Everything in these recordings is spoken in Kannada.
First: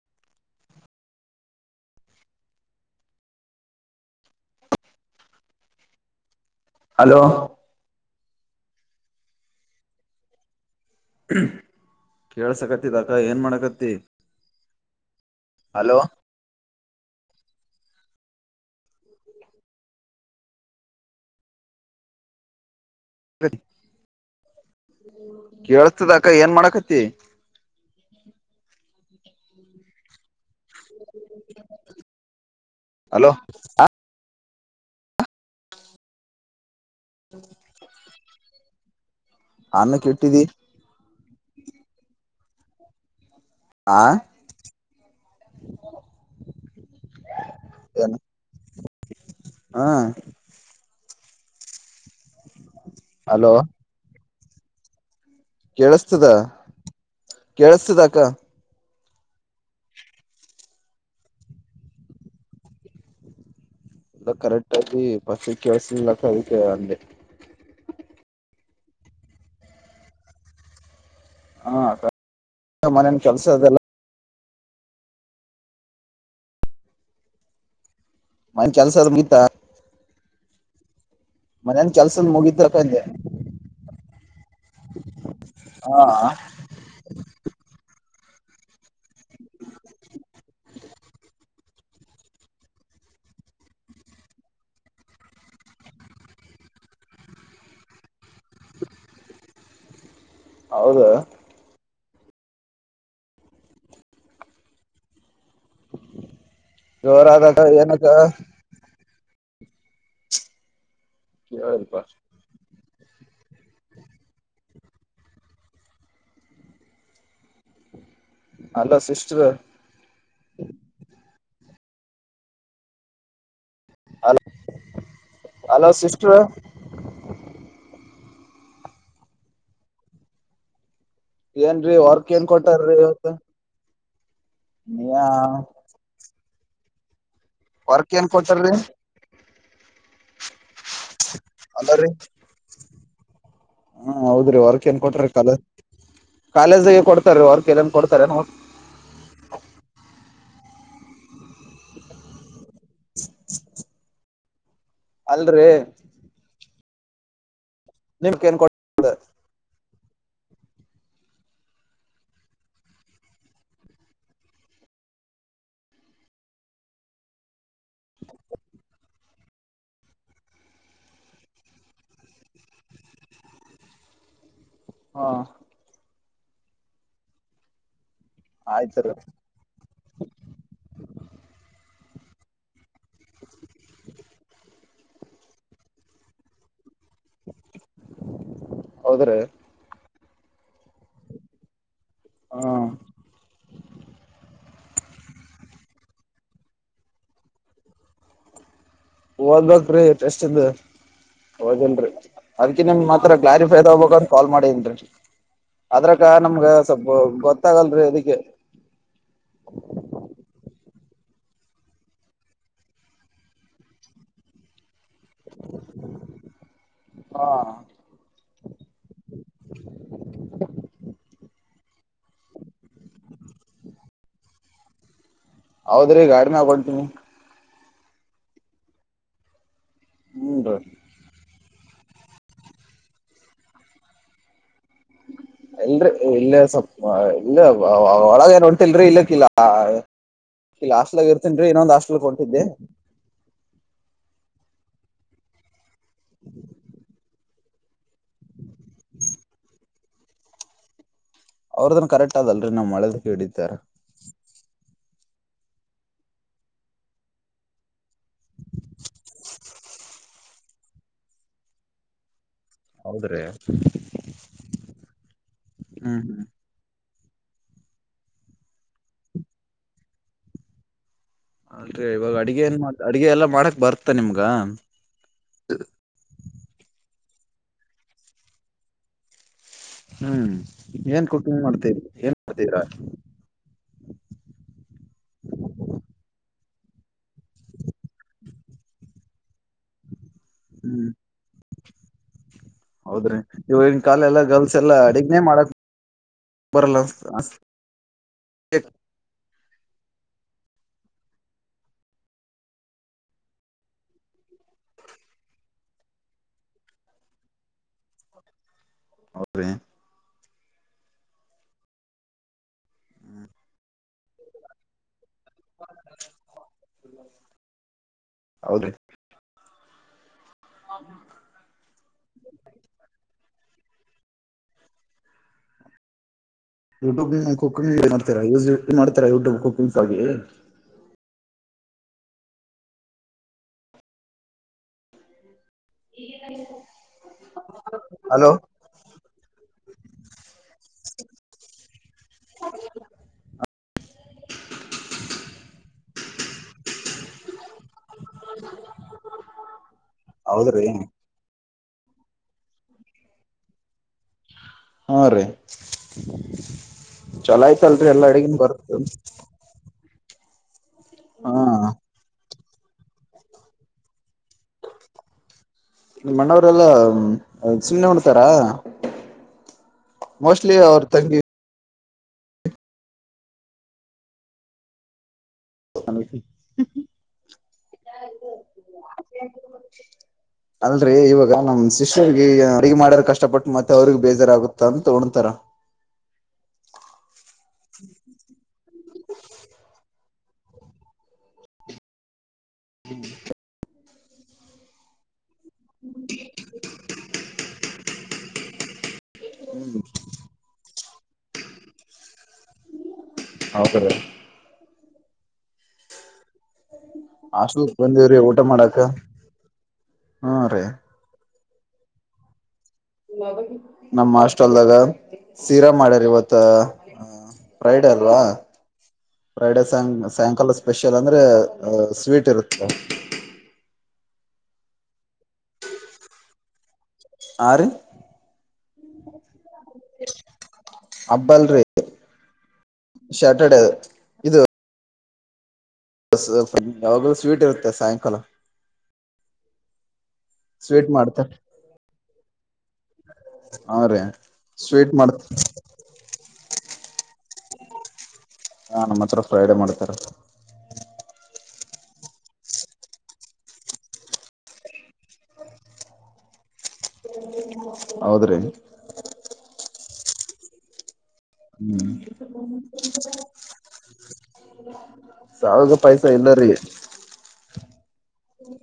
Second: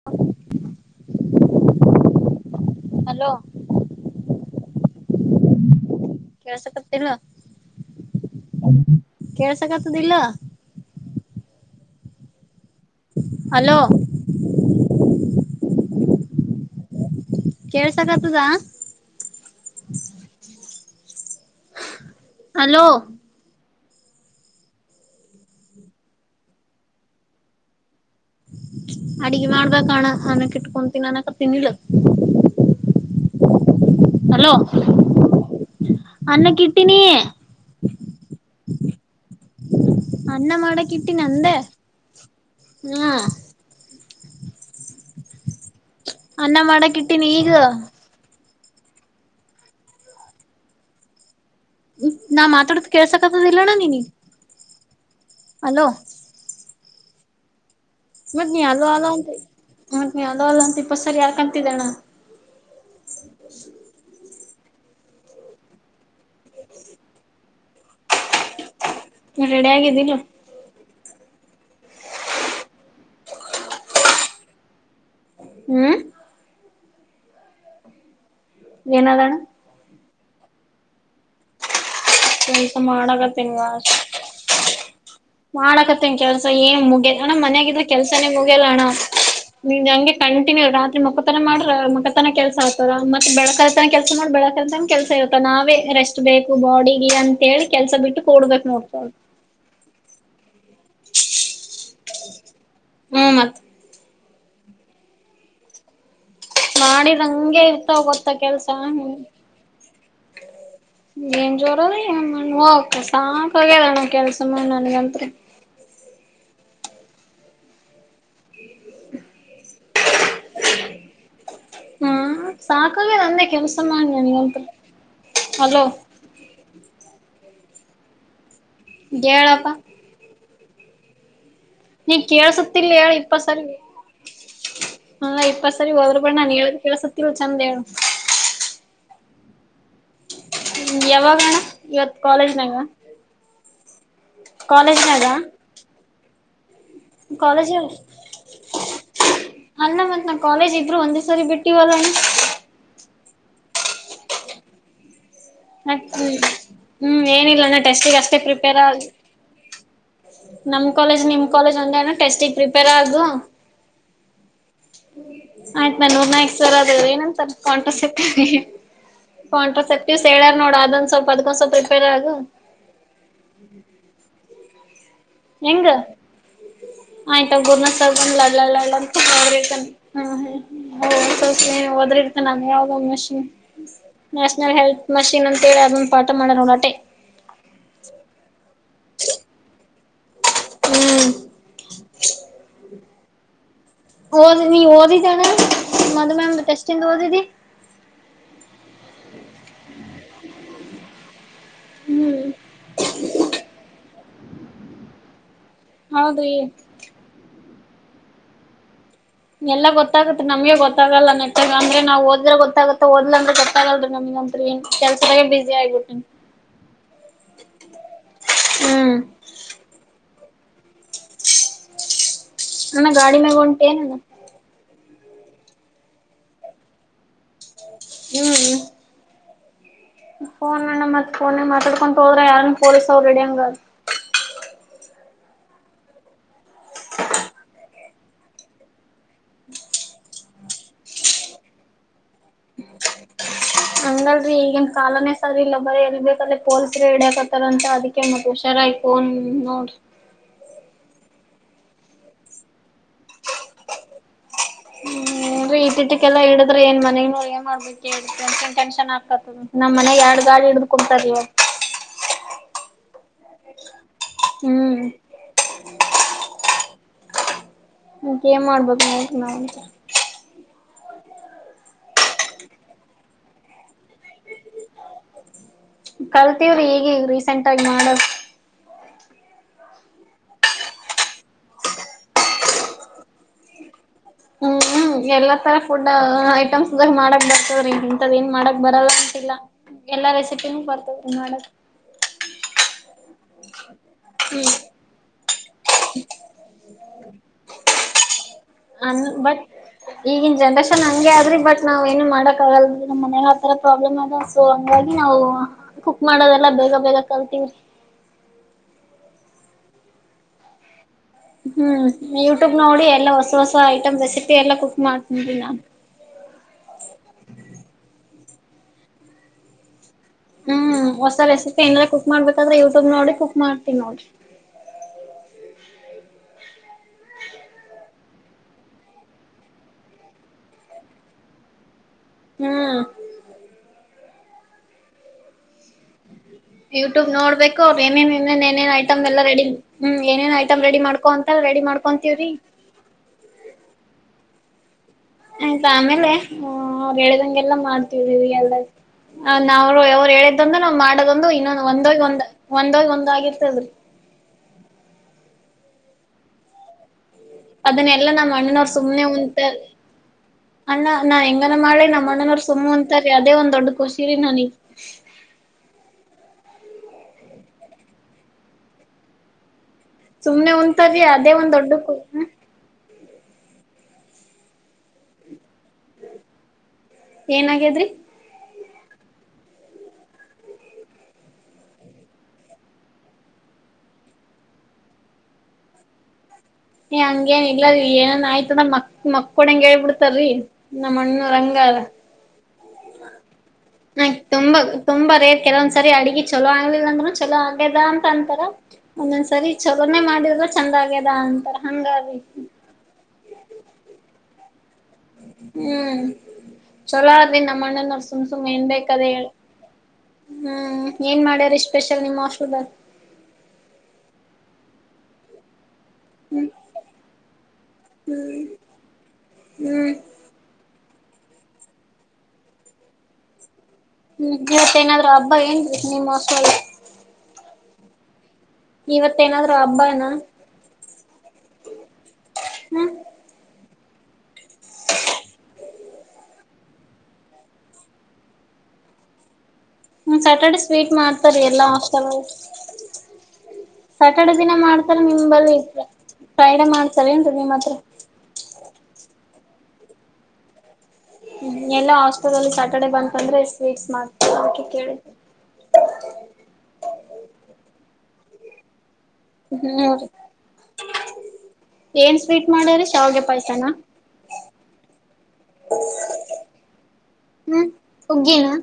[unintelligible] ಹಲೋ ಕೆೇಳಸಕತ್ಲ್ ಹಲೋ [unintelligible] ಕೆಳಸಕತ ದಲ್ಲ ಕೇಳಸಕತ್ತಿದ ಅಕ್ಕ ಏನ್ ಹಲೋ ಮಾಡಕತ್ತ ಹಲೋ ಕೇಳ್ಸಕ್ತದಾ ಹಲೋ ಕೇಳತದ ಅಕ್ಕ ಏನ್ ಮಾಡಕತಿ ಅಡ್ಗೆ ಮಾಡ್ಬೇಕಕ್ಣ ಅನಕ್ ಇಟ್ಕೊಂತೀನಿ ಅನಕ ತಿನಲ್ಲ ಹಲೋ ಹಲೋ ಅನ್ನ ಕಿಟ್ಟಿನಿ ಅನ್ನ ಕೆ ಇಟ್ಟಿದಿ ಕಿಟ್ಟಿನಂದ ಹಾ ಆ ಅನ್ನ ಮಾಡಕ್ ಇಟ್ಟೀಿನಿ ಈಗ [unintelligible] ಹ ನಾ ಮಾತಾಡೋ ಕೇಳಸಕ್ತದ ಅಲೋ ಇಲ್ಲಣ್ಣ ನೀ ಕೇಳಿಸತದ ಕೇಳಸ್ತದ ಅಕ್ಕ ಹ ನೀ ಅಲ್ ಅಲ ಅಂತ ಹ ಅಲ ಅಲ್ಲ ಅಂತ ಇಪ್ಪ ಸರಿ ಯಾಕ ಅಂತಿದ್ದಣ್ಣ ಬಸ್ ಇ ಕರೆಕ್ಟ್ ಅ ಪಸಕ್ಕಿ ವಸ ಲಕ ಅದಕ್ಕೆ ಅ ರೆಡಿ ಆಗಿದ್ದೀನ ಹಾ ಮನನ್ ಕೆಲ್ಸ ಅದೆಲ್ಲ ಹ್ಮ ಮ [unintelligible] ಕೆಲ್ಸರ್ ಗತ್ತ ಸ್ವಲ್ಪ ಮಾಡಗತ್ತನ್ವಾ ಹಾ ಮಾಡಕತ್ತನ್ ಕೆಲ್ಸ ಏನ್ ಮುಗ ಅಣ ಮನ್ಯಾಗಿದ್ರೆ ಕೆಲ್ಸಾನೇ ಮುಗಿಯಲ್ಲ ಅಣ್ಣ ನಿಮ ಹಂಗೆ ಕಂಟಿನ್ಯೂ ರಾತ್ರಿ ಮಕ್ಕತನ ಮಾಡ್ರ ಮ ಕೆಲಸ ಆಗ್ತಾರ ಮತ್ತೆ ಬೆಳಕತ ಕೆಲಸ ಮಾಡಿ ಬೆಳಕಲ್ತನ ಕೆಲಸ ಇರುತ್ತ ನಾವೇ ರೆಸ್ಟ್ ಬೇಕು ಬಾಡಿ ಅಂತ ಹೇಳಿ ಕೆಲ್ಸ ಬಿಟ್ಟು ಕೊಡ್ಬೇಕಕ್ ನೋಡ್ತವ ಹೌದ ಹು ಮತ್ ಮಾಡಿದ ಜೋರಾದಕ ಹಂಗೆ ಇರ್ತವ್ ಏನಕ್ಕ ಗೊತ್ತ ಕೆಲ್ಸ ಹೌದ ಕೇಳಿಲ್ಪ [unintelligible] ಓಕ ಸಾಕಾಗ್ಯದ ಕೆಲ್ಸ ಮಾಡ ನನ್ಗತ್ರಿ ಅಲ್ಲ ಸಿಸ್ಟರ್ ಹ್ಮ ಸಾಕಾಗಿದೆ ಅಂದೇ ಕೆಲ್ಸ ಮಾಡ್ ನನ್ಗಂತ್ರು ಹಲೋ ಸಿಸ್ಟರ್ ಹೇಳಪ್ಪ ಏನ್ರೀ ನೀ ವರ್ಕ್ ಏನ್ ಕೇಳ್ಸುತ್ತಿಲ್ ಕೊಟ್ಟಾರ್ರಿ ಹೇಳ್ ಇವತ್ತು ಇಪ್ಪತ್ ಸಲಿ ಅಲ್ಲಾ ನೀ ಇಪ್ಪತ್ತು ಸರಿ ಹೋದ್ರರುಬೇಡ ನಾನ್ ಹೇಳ ಕೆೇಳಸತಿಲ್ ಚೆಂದ ಹೇಳು ವರ್ಕ್ ಏನ್ ಕೊಡ್ತಾರೀ ಯಾವಾಗ ಅಲ್ಲರಿ ಹಾ ಹೌದ್ರಿ ವರ್ಕ್ ಏನ್ ಕಾಲೇಜ್ನಾಗ ಕೊಟ್ರಿರು ಕಾಲೇಜಿಗೆ ಕೊಡ್ತಾರೆ ವರ್ಕ್ ಕಾಲೇಜ್ ಎಲ್ಲನ್ ಕೊಡ್ತಾರೆನೋ ಅಲ್ಲ ಮತ್ ನಾ ಕಾಲೇಜ್ ಇದ್ರು ಒಂದೇ ಸರಿ ಬಿಟ್ಟಿವಲ್ಲಣ ಅಲ್ರಿ ಹ್ಮ್ ಹ್ಮ್ ಏನಿಲ್ಲಣ ಟೆಸ್ಟಿಗೆ ಅಷ್ಟೇ ನಿಮ್ಕ್ ಏನ್ ಕೊಡ್ ಪ್ರಿಪೇರ್ ಆಗಿ ನಮ್ ಕಾಲೇಜ್ ನಿಮ್ ಕೇಜ್ ಒಂದೆ ಅಣ್ಣ ಟೆಸ್ಟಿಗೆ ಪ್ರಿಪೇರ್ ಆಗು ಆಯ್ತು ನಾ ನೂರ್ ನಾಕಕ್ ಸರ್ ಏನಂತ ಕಂಟ್ರಾ ಸ್ಪೆಕ್ಟಿಕ್ ಕಂಟ್ರಾಸೆಪ್ಟಿವ್ಸ್ ಹೇಳರ್ ನೋಡ ಅದೊ ಒಂದು ಸ್ವಲ್ಪ ಅದಿಕ್ಕೆ ಒಂದು ಸ್ವಲ್ಪ ಪ್ರಪೇರ್ ಆಗು ಹಾ ಹೆಂಗ ಆಯ್ತಾ ಗುರ್ನ ಆಯ್ತ್ರಿ ಲಡ್ಲಡ್ತ [unintelligible] ಹ್ಮ ಒಸಿ ಒಸಿನೆ ಹೋದ್ರ ಇರ್ತಾನ ನಾವು ಹೋಗೋ ಮುಂಚೆನೇ ನ್ಯಾಷನಲ್ ಹೆಲ್ತ್ ಮಷಿನ್ ಅಂತೇಳಿ ಅದೊಂದು ಪಾಠ ಮಾಡೋರೇ ಅಷ್ಟೇ ಹೌದ್ರೀ ಹ್ಮ್ ಹಾ ಓದ್ನೀ ನೀ ಓದಿದಣ್ಣ ಮೊದ್ಲು ಟೆಸ್ಟಿಂದ ಓದಿದಿ ಓದಬೇಕ್ರಿ ಟೆಸ್ಟಿಂದು ಓದಿಲ್ರಿ ಹ್ಮ್ ಅದಕ್ಕಿ ನಿಮ್ ಮಾತ್ರ ಕ್ಲಾರಿಫೈ ತಕೋಬೇಕು ಅಂತ ಕಾಲ್ ಮಾಡಿನ್ರಿ ಅದ್ರಕ್ಕ ಹೌದ್ರಿ ನಮ್ಗ ಸ್ವಲ್ಪ ಗೊತ್ತಾಗಲ್ರಿ ಅದಕ್ಕೆ ಎಲ್ಲ ಗೊತ್ತಾಗುತ್ತೆ ನಮಗೆ ಗೊತ್ತಾಗಲ್ಲ ನೆಟ್ಟಗೆ ನಮಗೆ ನಾವು ಓದಿದ್ರೆ ಗೊತ್ತಾಗುತ್ತೆ ಓದಿಲ್ಲ ಅಂದ್ರ ಗೊತ್ತಗಲ್ಲ ನಮಗೆ ಕೆಲಸೆದಾಗೆ ಬಿಜಿ ಹಾಗಿಬಿಡ್ತೀನಿ ಹಾ ಹ್ಮ್ ಅಣ್ಣ ಗಾಡಿ ಮ್ಯಾಗ ಹೊಂಟೇನು ಹೌದ್ರೀ ಗಾಡಿಮ್ಯಾಗ ಹೊಂಟಿನಿ ಹ್ಮ್ ಹೂನ್ರಿ ಫೋನ್ ಅಣ್ಣ ಮತ್ತ್ ಫೋನಿಗೆ ಮಾತಾಡ್ಕೊಂಡು ಹೋದ್ರೆ ಯಾರ ಪೊಲೀಸ್ ಅವ್ ಇಡಿಯಾಗ [inaudible] ಇಲ್ರರಿ ಇಲ್ಲೇ ಸ್ವಲ್ಪ ಇಲ್ಲ ಒಳಗೆ ಏನ್ ಹೊಂಟೀಲ್ರಿ ಇಲ್ಲಕ್ಕ ಇಲ್ಲ ಇಲ್ಲಿ ಹಾಸ್ಟೆಲ್ದಾಗ ಇರ್ತೀನ್ರೀ ಇನ್ನೊಂದು ಹಾಸ್ಟ್ಗೆ ಹೋಗ್ತಿದೆ ಹಂಗಲ್ರರಿ ಈಗನ್ ಕಾಲನೇ ಸರಿ ಇಲ್ಲ ಬರಿ ಎಲ್ಲಿ ಬೇಕಲ್ಲಿ ಪೋಲಿಸಾರು ಇಡಿಯಕಾತರ ರ ಅಂತ ಅದಕ್ಕೆ ಮತ್ತೆ ಹುಷಾರಾಗಿ ಫೋನ್ ನೋಡ್ರಿ ಅವ್ರದನ್ ಕರೆಕ್ಟ್ ಅದಲ್ರಿ ನಾ ಮಾಡದಕ್ಕೆ ಇಡೀತಾರೆ ಹುನ್ರಿ ಈಟಿಟಕ್ಕೆಲ್ಲ ಇಡಿದ್ರೆ ಏನ್ ಮನೆಗೋ ಏನೋ ಟೆನ್ಶನ್ ಆಗ್ತರಾ ನಮ್ಮ ಮನೆಯಾಗ ಎರಡ್ ಗಾಡಿ ಹಿಡದು ಕುಂತಾರೀ ಇವತ್ತು [unintelligible] ಹ್ಮ್ ಹ್ಮ್ ಈಗ ಏನ್ ಮಾಡ್ಬೇಕು ನೋಡ ರೀ ನಾವು ಅಲ್ರಿ ಇವಾಗ ಅಡಗೆ ಏನ್ ಅಡಗೆ ಎಲ್ಲಾ ಮಾಡಕ್ ಬರ್ತ ನಿಮ್ಗ ಕಲ್ತೀವ್ರಿ ಈಗೀಗ ರೀಸೆಂಟ್ ಆಗಿ ಮಾಡದ ಹ್ಮ್ ಏನ್ ಕುಕಿಂಗ್ ಮಾಡ್ತೇರಿ ಏನ್ ಮಾಡ್ತೇರ ಹ್ಮ್್ಮಹು ಎಲ್ಲಾ ತರ ಫುಡ್ ಐಟಮ್ಸ್ ಇದರ ಮಾಡಕ ಇಂತದ ಏನ್ ಮಾಡಕ್ ಬರಲ್ಲ ಅಂತಿಲ್ಲ ಎಲ್ಲಾ ರೆಸಿಪ ಹು ಹ್ಮ್ ಬರ್ತತಿ ಮಾಡಕ್ ಹೌದ್ರಿ ಇವಾಗಿನ ಕಾಲ ಎಲ್ಲ ಹ್ಮ್ ಗರ್ಲ್ಸ್ ಎಲ್ಲ ಅಡಗ್ನನೆ ಮಾಡಕ್ ಬರಲ್ಲ ಅನ್ನ ಬತಿ ಈಗಿನ್ ಜನ್ರೇಷನ್ ಹಂಗೆ ಆದ್ರಿ ಬಟ್ ನಾವ್ ಏನು ಮಾಡಕ್ ಆಗಲ್ ನಮ್ಮ ಮನೆ ಆತರ ಪ್ರಾಬ್ಲಮ್ ಆದ ಸೊ ಹಂಗಾಗಿ ನಾವು ಕುಕ್ ಮಾಡೋದೆಲ್ಲ ಬೇಗ ಬೇಗ ಕಲ್ತೀವಿ. ಒಪರೇ ಹ್ಮ್ ಯೂಟ್ಯೂಬ್ ನೋಡಿ ಎಲ್ಲಾ ಹೊಸ ಹೊಸ ಐಟಂ ರೆಸಿಪಿ ಎಲ್ಲ ಕುಕ್ ಮಾಡ್ತಿದಿವಿ ನಾನ್ ಹೌದ್ರೀ ಹ್ಮ್ ಹೊಸ ರೆಸಿಪಿ ಏನಾರ ಕುಕ್ ಮಾಡಬೇಕಾದ್ರೆ ಯೂಟ್ಯೂಬ್ ನೋಡಿ ಕುಕ್ ಮಾಡ್ತೀವಿ ನೋಡಿ. ಯೂಟ್ಯೂಬ್ ಕುಕಿಂಗ್ ಮಾಡ್ತಾರ ಉಸೆಸ್ ಮಾಡ್ತಿರ ಯೂಟ್ಯೂಬ್ ಕುಕಿಂಗಾಗಿ ಹ್ಮ [unintelligible] ಯೂಟ್ಯೂಬ್ ನೋಡ್ಬೇಕು ಅದ ಏನೇನ್ ಹಲೋ ಏನೇನ್ ಐ ಐಟಂ ಎಲ್ಲ ರೆಡಿ ಹ್ಮ್ ಏನೇನ್ ಐಟಂ ರೆಡಿ ಮಾಡಕೋಂತರ ರೆಡಿ ಮಾಡ್ಕೊಂತೀವ್ರೀ ಆಯ್ತು ಆಮೇಲೆ ಅವ್ರು ಎಳದಂಗೆಲ್ಲ ಮಾಡ ನಾವ್ರು ಅವ್ರು ಹೇಳಿದ್ದಂದು ಹೌದ್ರಿ ನಾವ್ ಮಾಡೋದಂದು ಇನ್ನೊ ಒಂದೋಗಿ ಒಂದ್ ಒಂದೋಗಿ ಒಂದ ಆಗತೆದ ಹಾ ರೀ ಚಲೋ ಆಯ್ತಲ್ರಿ ಎಲ್ಲಾ ಅದನ್ನೆಲ್ಲಾ ನಮ್ ಅಡಿಗೆ ಬರ್ತ ಅಣ್ಣನವ್ರು ಸುಮ್ನೆ ಉಂತ ಅಣ್ಣ ನಾ ಹಾ ಹೆಂಗನ ಮಾಡಿ ನಮ್ಮ ಅಣ್ಣನ ವರ್ಸ್ ಸುಮ್ಮು ಅಂತಾರೆ ಅದೇ ಒಂದ ದೊಡ್ ಖುಷಿರಿ ನನಗೆ ನಿಮ್ಮ ಅಣ್ಣವರೆಲ್ಲ ಸುಮ್ನೆ ಹೊಡ್ತಾರ. ಸುಮ್ನೆ ಉಣತಾರಿ ತಂಗಿ ಅದೇ ಒಂದ ದೊಡ್ಡ ಕು [inaudible] ಏನಾಗೆದ್ರಿ ಅಲ್ರೀ ಇವಾಗ ನಮ್ ಸಿಸ್ಟೆರ್ ಗೆ ಅಡುಗೆ ಮಾಡಾರ ಕಷ್ಟಪಟ್ಟು ಮತ್ತೆ ಅವ್ರಿಗ್ ಬೇಜಾರಾಗುತ್ತ ಅಂತ ಉಣ್ತಾರ. ಏ ಹಂಗೇನ್ ಇಲ್ಲ ರಿ ಏನನ್ ಆಯ್ತ ಅಂದ್ರ ಮಕ್ ಮಕ್ಕಕ್ ಹೊಡೆಂಗ ಹೇಳ ಬಿಡ್ತಾರಿ. ನಮ್ಮಣ್ಣು ರಂಗ ಅಲ್ಲ. ಹ್ಮ್ ಆ ತುಂಬಗ ತುಂಬಾ ರೇರ್ ಕೆಲ ಒಂದ್ಸರಿ ಅಡ್ಗಿ ಚಲೋ ಆಗ್ಲಿಲ್ಲ ಅಂದ್ರೂ ಚಲೋ ಆಗ್ಯದ ಅಂತ ಅಂತಾರ ಒಂದೊಂದ್ ಸರಿ ಚೊಲೋನೆ ಮಾಡಿದರ ಚಂದ ಆಗ್ಯದ ಅಂತಾರ ಹಂಗ ಹೌದ ರೇ ಹ್ಮ್ ಚೊಲೋ ಅದನ್ ನಮ್ಮ ಹಾಸ್ಟೆಲ್ ಅಣ್ಣನ ಬಂದಿವ್ರಿ ಸುಮ್ ಊಟ ಸುಮ್ ಏನ್ ಮಾಡಾಕ ಬೇಕದ ಹೇಳಿ ಹ್ಮ ರೀ ಹ್ಮ್ ಏನ್ ಮಾಡ್ಯರಿ ಸ್ಪೆಷಲ್ ನಿಮ್ಮ ಹಾಸ್ಟೆಲ್ದಾಗ ನಮ್ಮ ಹಾಸ್ಟೆಲದಾಗ ಶೀರಾ ಮಾಡ್ಯಾರ ಇವತ್ತ. ಹ್ಮ್ ಮತ್ತ ಫ್ರೈಡೆ ಅಲ್ವಾ ಹ್ಮ್ ಫ್ರೈಡೆ ಹ್ಮ್ ಸಾಂಗ್ ಸಾಯಂಕಾಲ ಸ್ಪೆಷಲ್ ಅಂದ್ರೆ ಸ್ವೀಟ್ ಇರುತ್ತೆ ಹ್ಮ್ ಇವತ್ತೇನಾದ್ರು ಹಬ್ಬ ಏನ್ ನಿಮ್ಮ ಅಕ್ಕಳಿಗೆ ಆರು ಇವತ್ತೇಏನಾದ್ ಹಬ್ಬನಾ ಅಬ್ಬಲ್ರಿ ಹ್ಮ್ ಶಟರ್ಡೇ ಯಾವಾಗಲೂ ಸ್ವೀಟ್ ಇರುತ್ತೆ ಸಾಯಂಕಾಲ ಹ್ಮ ಸ್ಯಾಟರ್ಡೆ ಸ್ವೀಟ್ ಮಾಡ್ತಾರ ಎಲ್ಲಾ ಅಷ್ಟ ಹಾ ರೀ ಸ್ಯಾಟರ್ಡೆ ದಿನ ಸ್ವೀಟ್ ಮಾಡ್ತಾರ ಮಾಡ್ತ ನಿಮ ಬರಿ ಫ್ರೈಡೆ ಮಾಡ್ತಾರ ಏನ್ರಿ ನಿಮ್ಮ್ ಹತ್ರ ಹಾ ನಮ್ಮ ಹತ್ರ ಫ್ರೈಡೇ ಮಾಡ್ತಾರ ಹ್ಮ್ ಎಲ್ಲಾ ಹಾಸ್ಪೆಟಲ್ಲಿ ಸ್ಯಾಟರ್ಡೆ ಬಂತ ಅಂದ್ರೆ ಸ್ವೀಟ್ಸ್ ಮಾಡ್ತ ಅದ ಕೇಳ ಹೌದ್ರಿ ಹ್ಮ್ ರೀ ಏನ್ ಸ್ವೀಟ್ ಮಾಡ್ಯ್ರೀ ಶಾವಿಗೆ ಪಾಯಸನ ಹ ಸಾವಾಗ ಪೈಸ ಇಲ್ಲ ರೀ ಹ್ಮ್ ಹಗೇನಾ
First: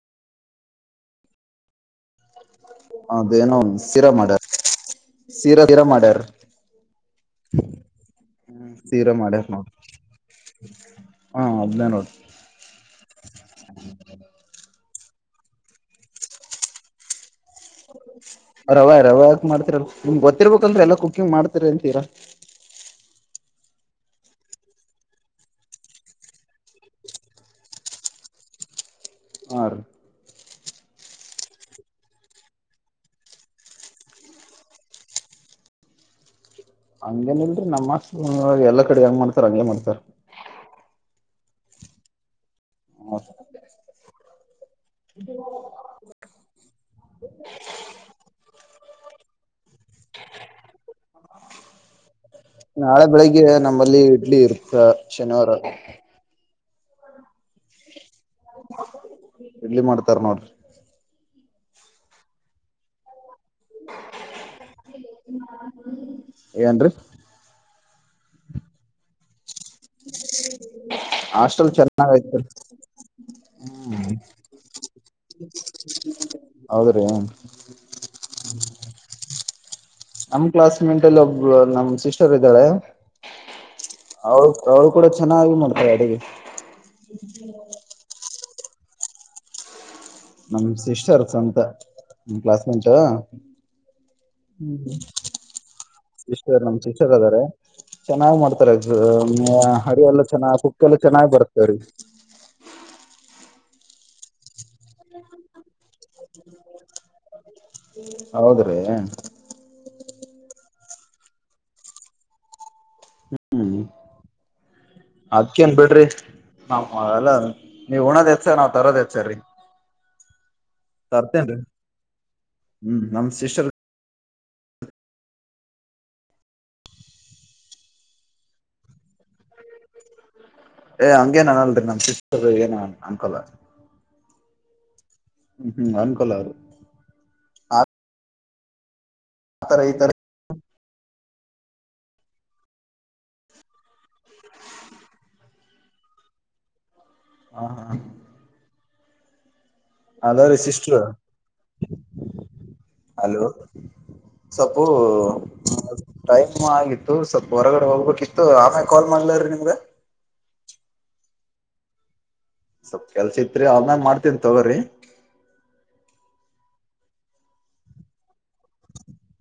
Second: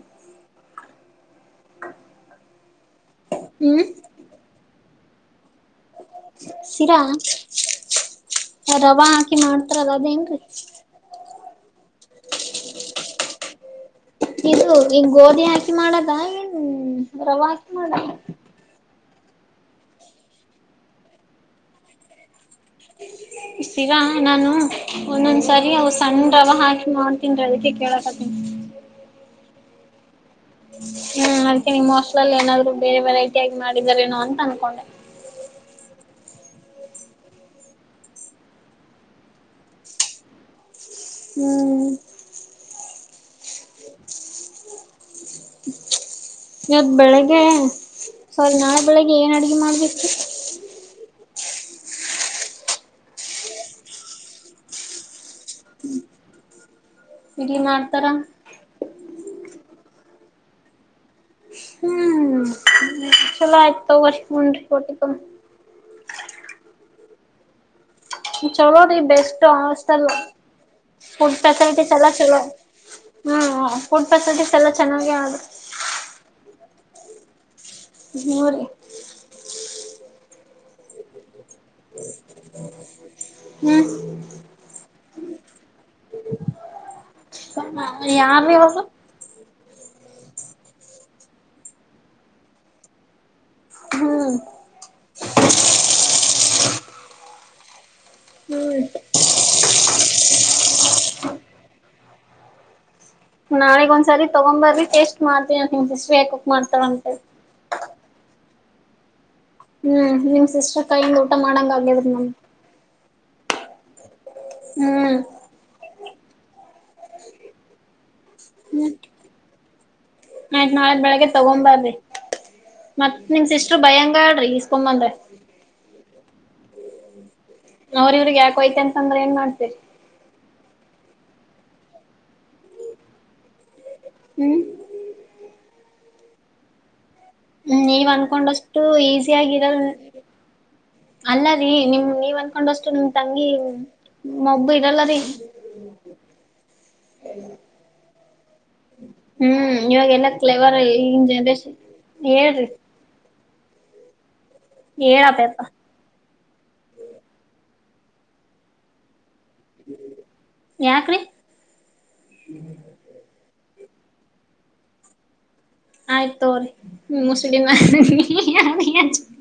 ಅದ ಏನೋ ಒ ಹ್ಮ್ ಶೀರಾ ಮಾಡ್ಯಾರ ಶೀರಾ ಶೀರಾ ಮಾಡ್ಯಾರ ಶಿರಾ ರವಾ ಸೀರಾ ಹಾಕಿ ಮಾಡ್ಯಾರ ನೋಡ್ರಿ ಮಾಡ್ತಾರದ ಅದೇನ್ ಹಾ ಹದ್ಞಾನನ್ ಹಾ ಇದು ಈಗ ಗೋಧಿ ಹಾಕಿ ಮಾಡದ ಇನ್ ರವ ಹಾಕಿ ಮಾಡದ ರವ ರವ ಯಕ ಮಾಡತತಿರಲ್ಲ ನಿಮ ಗೊತ್ತರ್ಬೇಕಕ್ಂದ್ರ ಎಲ್ಲ ಕುಕ್ಕಿಂಗ್ ಮಾಡ್ತಿ ಅಂತೀರಾ ಹಾ ಶರಾ ನಾನು ಒಂದೊಂದ್ ಸರಿ ಅವ ಸಣ್ಣ ರವ ಹಾಕಿ ಮಾಡ್ತನ್ ರ ಅಐತೆ ಕೇಳಕತ್ತನಿ ಹ ರ [unintelligible] ಹ್ಮ ಅದಕ್ಕೆ ನಿಮ್ಮ್ ಹೊಸ್ಲಲ್ಲಿ ಏನಾದ್ರು ಬೇರೆ ವೆರೈಟಿ ಆಗಿ ಮಾಡಿದಾರೇನೋ ಅಂತ ಅನ್ಕೊಂಡೆ ಹಂಗೇನ್ ಇಲ್ರರಿ ನಮ್ಮ ಎಲ್ಲಾ ಕಡೆ ಹಂಗ್ ಮಾಡ್ತಾರ ಹಂಗಗೆ ಮಾಡ್ತಾರ ಹ್ಮ್ ಮ [unintelligible] ಹ್ಮ ಇವದ ಬೆಳಿಗ್ಗೆ ಸಾರಿ ನಾಳೆ ಬೆಳಿಗ್ಗೆ ಏನ್ ಅಡ್ಗೆ ಮಾಡ್ಬೇಕು ನಾಳೆ ಬೆಳಿಗ್ಗೆ ನಮ್ಮಲ್ಲಿ ಇಡ್ಲಿ ಇರುತ್ತ ಶನಿವಾರ ಇಡೀ ಮಾಡ್ತಾರ ಇಡ್ಲಿ ಮಾಡ್ತಾರ ನೋಡ್ರಿ ಹ್ಮ್ ಚಲೋ ಆಯ್ತು ವರ್ಷ ಮು ಕೊಟ್ಟ ಏನ್ರರಿ ಚಲೋ ಬೆಸ್ಟಲ್ಲ ಫುಡ್ ಹಾಸ್ಟೆಲ್ ಫೆಸಿಲಿಟಿಸಸ್ ಎಲ್ಲ ಚೆನ್ನಾಗ್ ಚಲೋ ಐತ್ರಿ ಹ್ಮ್ ಫುಡ್ ಫೆಸಿಲಿಟೀಸ್ ಎಲ್ಲ ಚೆನ್ನಾಗ ಅದು ಹೌದ್ರೀ ಮೂರು ನಮ ಕ್ಲಾಸ್ ಮೇಟ್ ಅಲ್ಲಿ ಒಬ್ರು ನಮ ಸಿಸ್ಟರ್ ಇದ್ದಾಳೆ ಹ್ಮ್ ಅವ್ ಅವ್ರು ಕೂಡ ಚೆನ್ನಾಗಿ ಮಾಡ್ತಾರೆ ಅಡುಗೆ ಯಾರ ದಿವಸ ನಮ ಸಿಸ್ಟರ್ ಸ್ವಂತ ನ ಕ್ಲಾಸ್ ಮೆಂಚ ಹ್ಮ್ ಹ್ಮ್ ಹ್ಮ್ ಶ ನಮ್ ಶಿಕ್ಷಕ ಅದಾರೆ ಚೆನ್ನಾಗ್ ಮಾಡ್ತಾರೆ ಹ್ಮ್ ಹಾರಿ ಎಲ್ಲ ಚೆನ್ನಾಗ ಕುಕ್ಕ ಎಲ್ಲ ಚೆನ್ನಾಗ್ ಬರ್ತವ್ರೀಗ ನಾಳಿಗ್ ಒಂದ್ಸರಿ ತಗೊಂಬರ್ರಿ ಟೇಸ್ಟ್ ಮಾಡ್ರಿ ನಿಮ್ [unintelligible] ಮಾಡ್ತಾರ ಅಂತ ಹೌದ್ರೀ ಹ್ಮ್ ನಿಮ್ ಸಿಸ್ಟರ್ ಕೈಯಿಂದ ಊಟ ಮಾಡಾಂಗ ಆಗ್ಯದ್ರಿ ನಮಗ್ ಹ್ಮ್ ಹ್ಮ್ ಅದ್ಕೇನ್ ಬಿಡ್ರಿ ನಾವೇಲ್ಲ ನೀವ್ ಉಣೋದ್ ಹೆಚ್ಚ ನಾವ್ ಹ್ಮ್ ತರೋದ್ ಹೆಚ್ಚರ್ರೀ ಆಯ್ತ್ ನಾಳೆ ಬೆಳಗ್ಗೆ ತಗೊಂಬಾರ್ರಿ ಹ್ಮ್ ಮತ್ ನಮ್ ನಿಮ್ ಸಿಸ್ಟರ್ ಭಯಂಗಾಳರೀ ಸುಮ್ಮ ಅಂದೇ ಅವ್ರ ಇವರಿಗ್ ಯಾಕ ಹೋಯ್ತಿತಂದ್ರ ಏನ್ ಮಾಡ್ತಿರಿ ಏ ಹಂಗೇನ್ ಅನಲ್ರಿ ನಮ್ ಸಿಸ್ಟರ್ ಏನ ಅನ್ಕಲ್ಲ ಹ್ಮ್ ಹ್ಮ್ ಹ್ಮ್ ಅನ್ಕೋಲ್ಲ ಅವರು ಹ್ಮ್ ನೀವ್ ಅನ್ಕೊಂಡಷ್ಟು ಈಸಿ ಆತರ ಆಗಿರಲ್ ಈ ತರ ಅಲ್ಲ ರೀ ನಿಮ್ ನೀವ್ ಅನ್ಕೊಂಡಷ್ಟು ನಿಮ್ ತಂಗಿ ಮಬ್ಬು ಇರಲ್ಲರೀ ಹಾ ಹಾ ಹ್ಮ್ ಇವಾಗ ಎಲ್ಲ ಹಲೋ ರೀ ಕ್ಲೆವರ ಸಿಸ್ಟರ್ ಈಗಿನ್ ಜನರೇಶನ್ ಹೇಳ್ರಿ ಹಲೋ ಸೊಪ್ಪು ಹೇಳಪ್ಪಯಪ್ಪಾ ಟೈಮ್ ಆಗಿತ್ತು ಸ್ವಲ್ಪ ಹೊರಗಡೆ ಹೋಗ್ಬೇಕಿತ್ತು ಆಮೇಗ ಕಾಲ್ ಮಾಡ್ಲಾರೀ ನಿಮಗ್ ಯಾಕ್ರೀ ಸ್ವಲ್ಪ್ ಕೆಲ್ಸ ಇತ್ರಿ ಆಮೇಲ ಮಾಡ್ತೀನ್ ತೋಗೋರಿ ಆಯ್ತೊರಿ ನಿಮ್ಮ ಮುಸಡಿನಾ [unintelligible]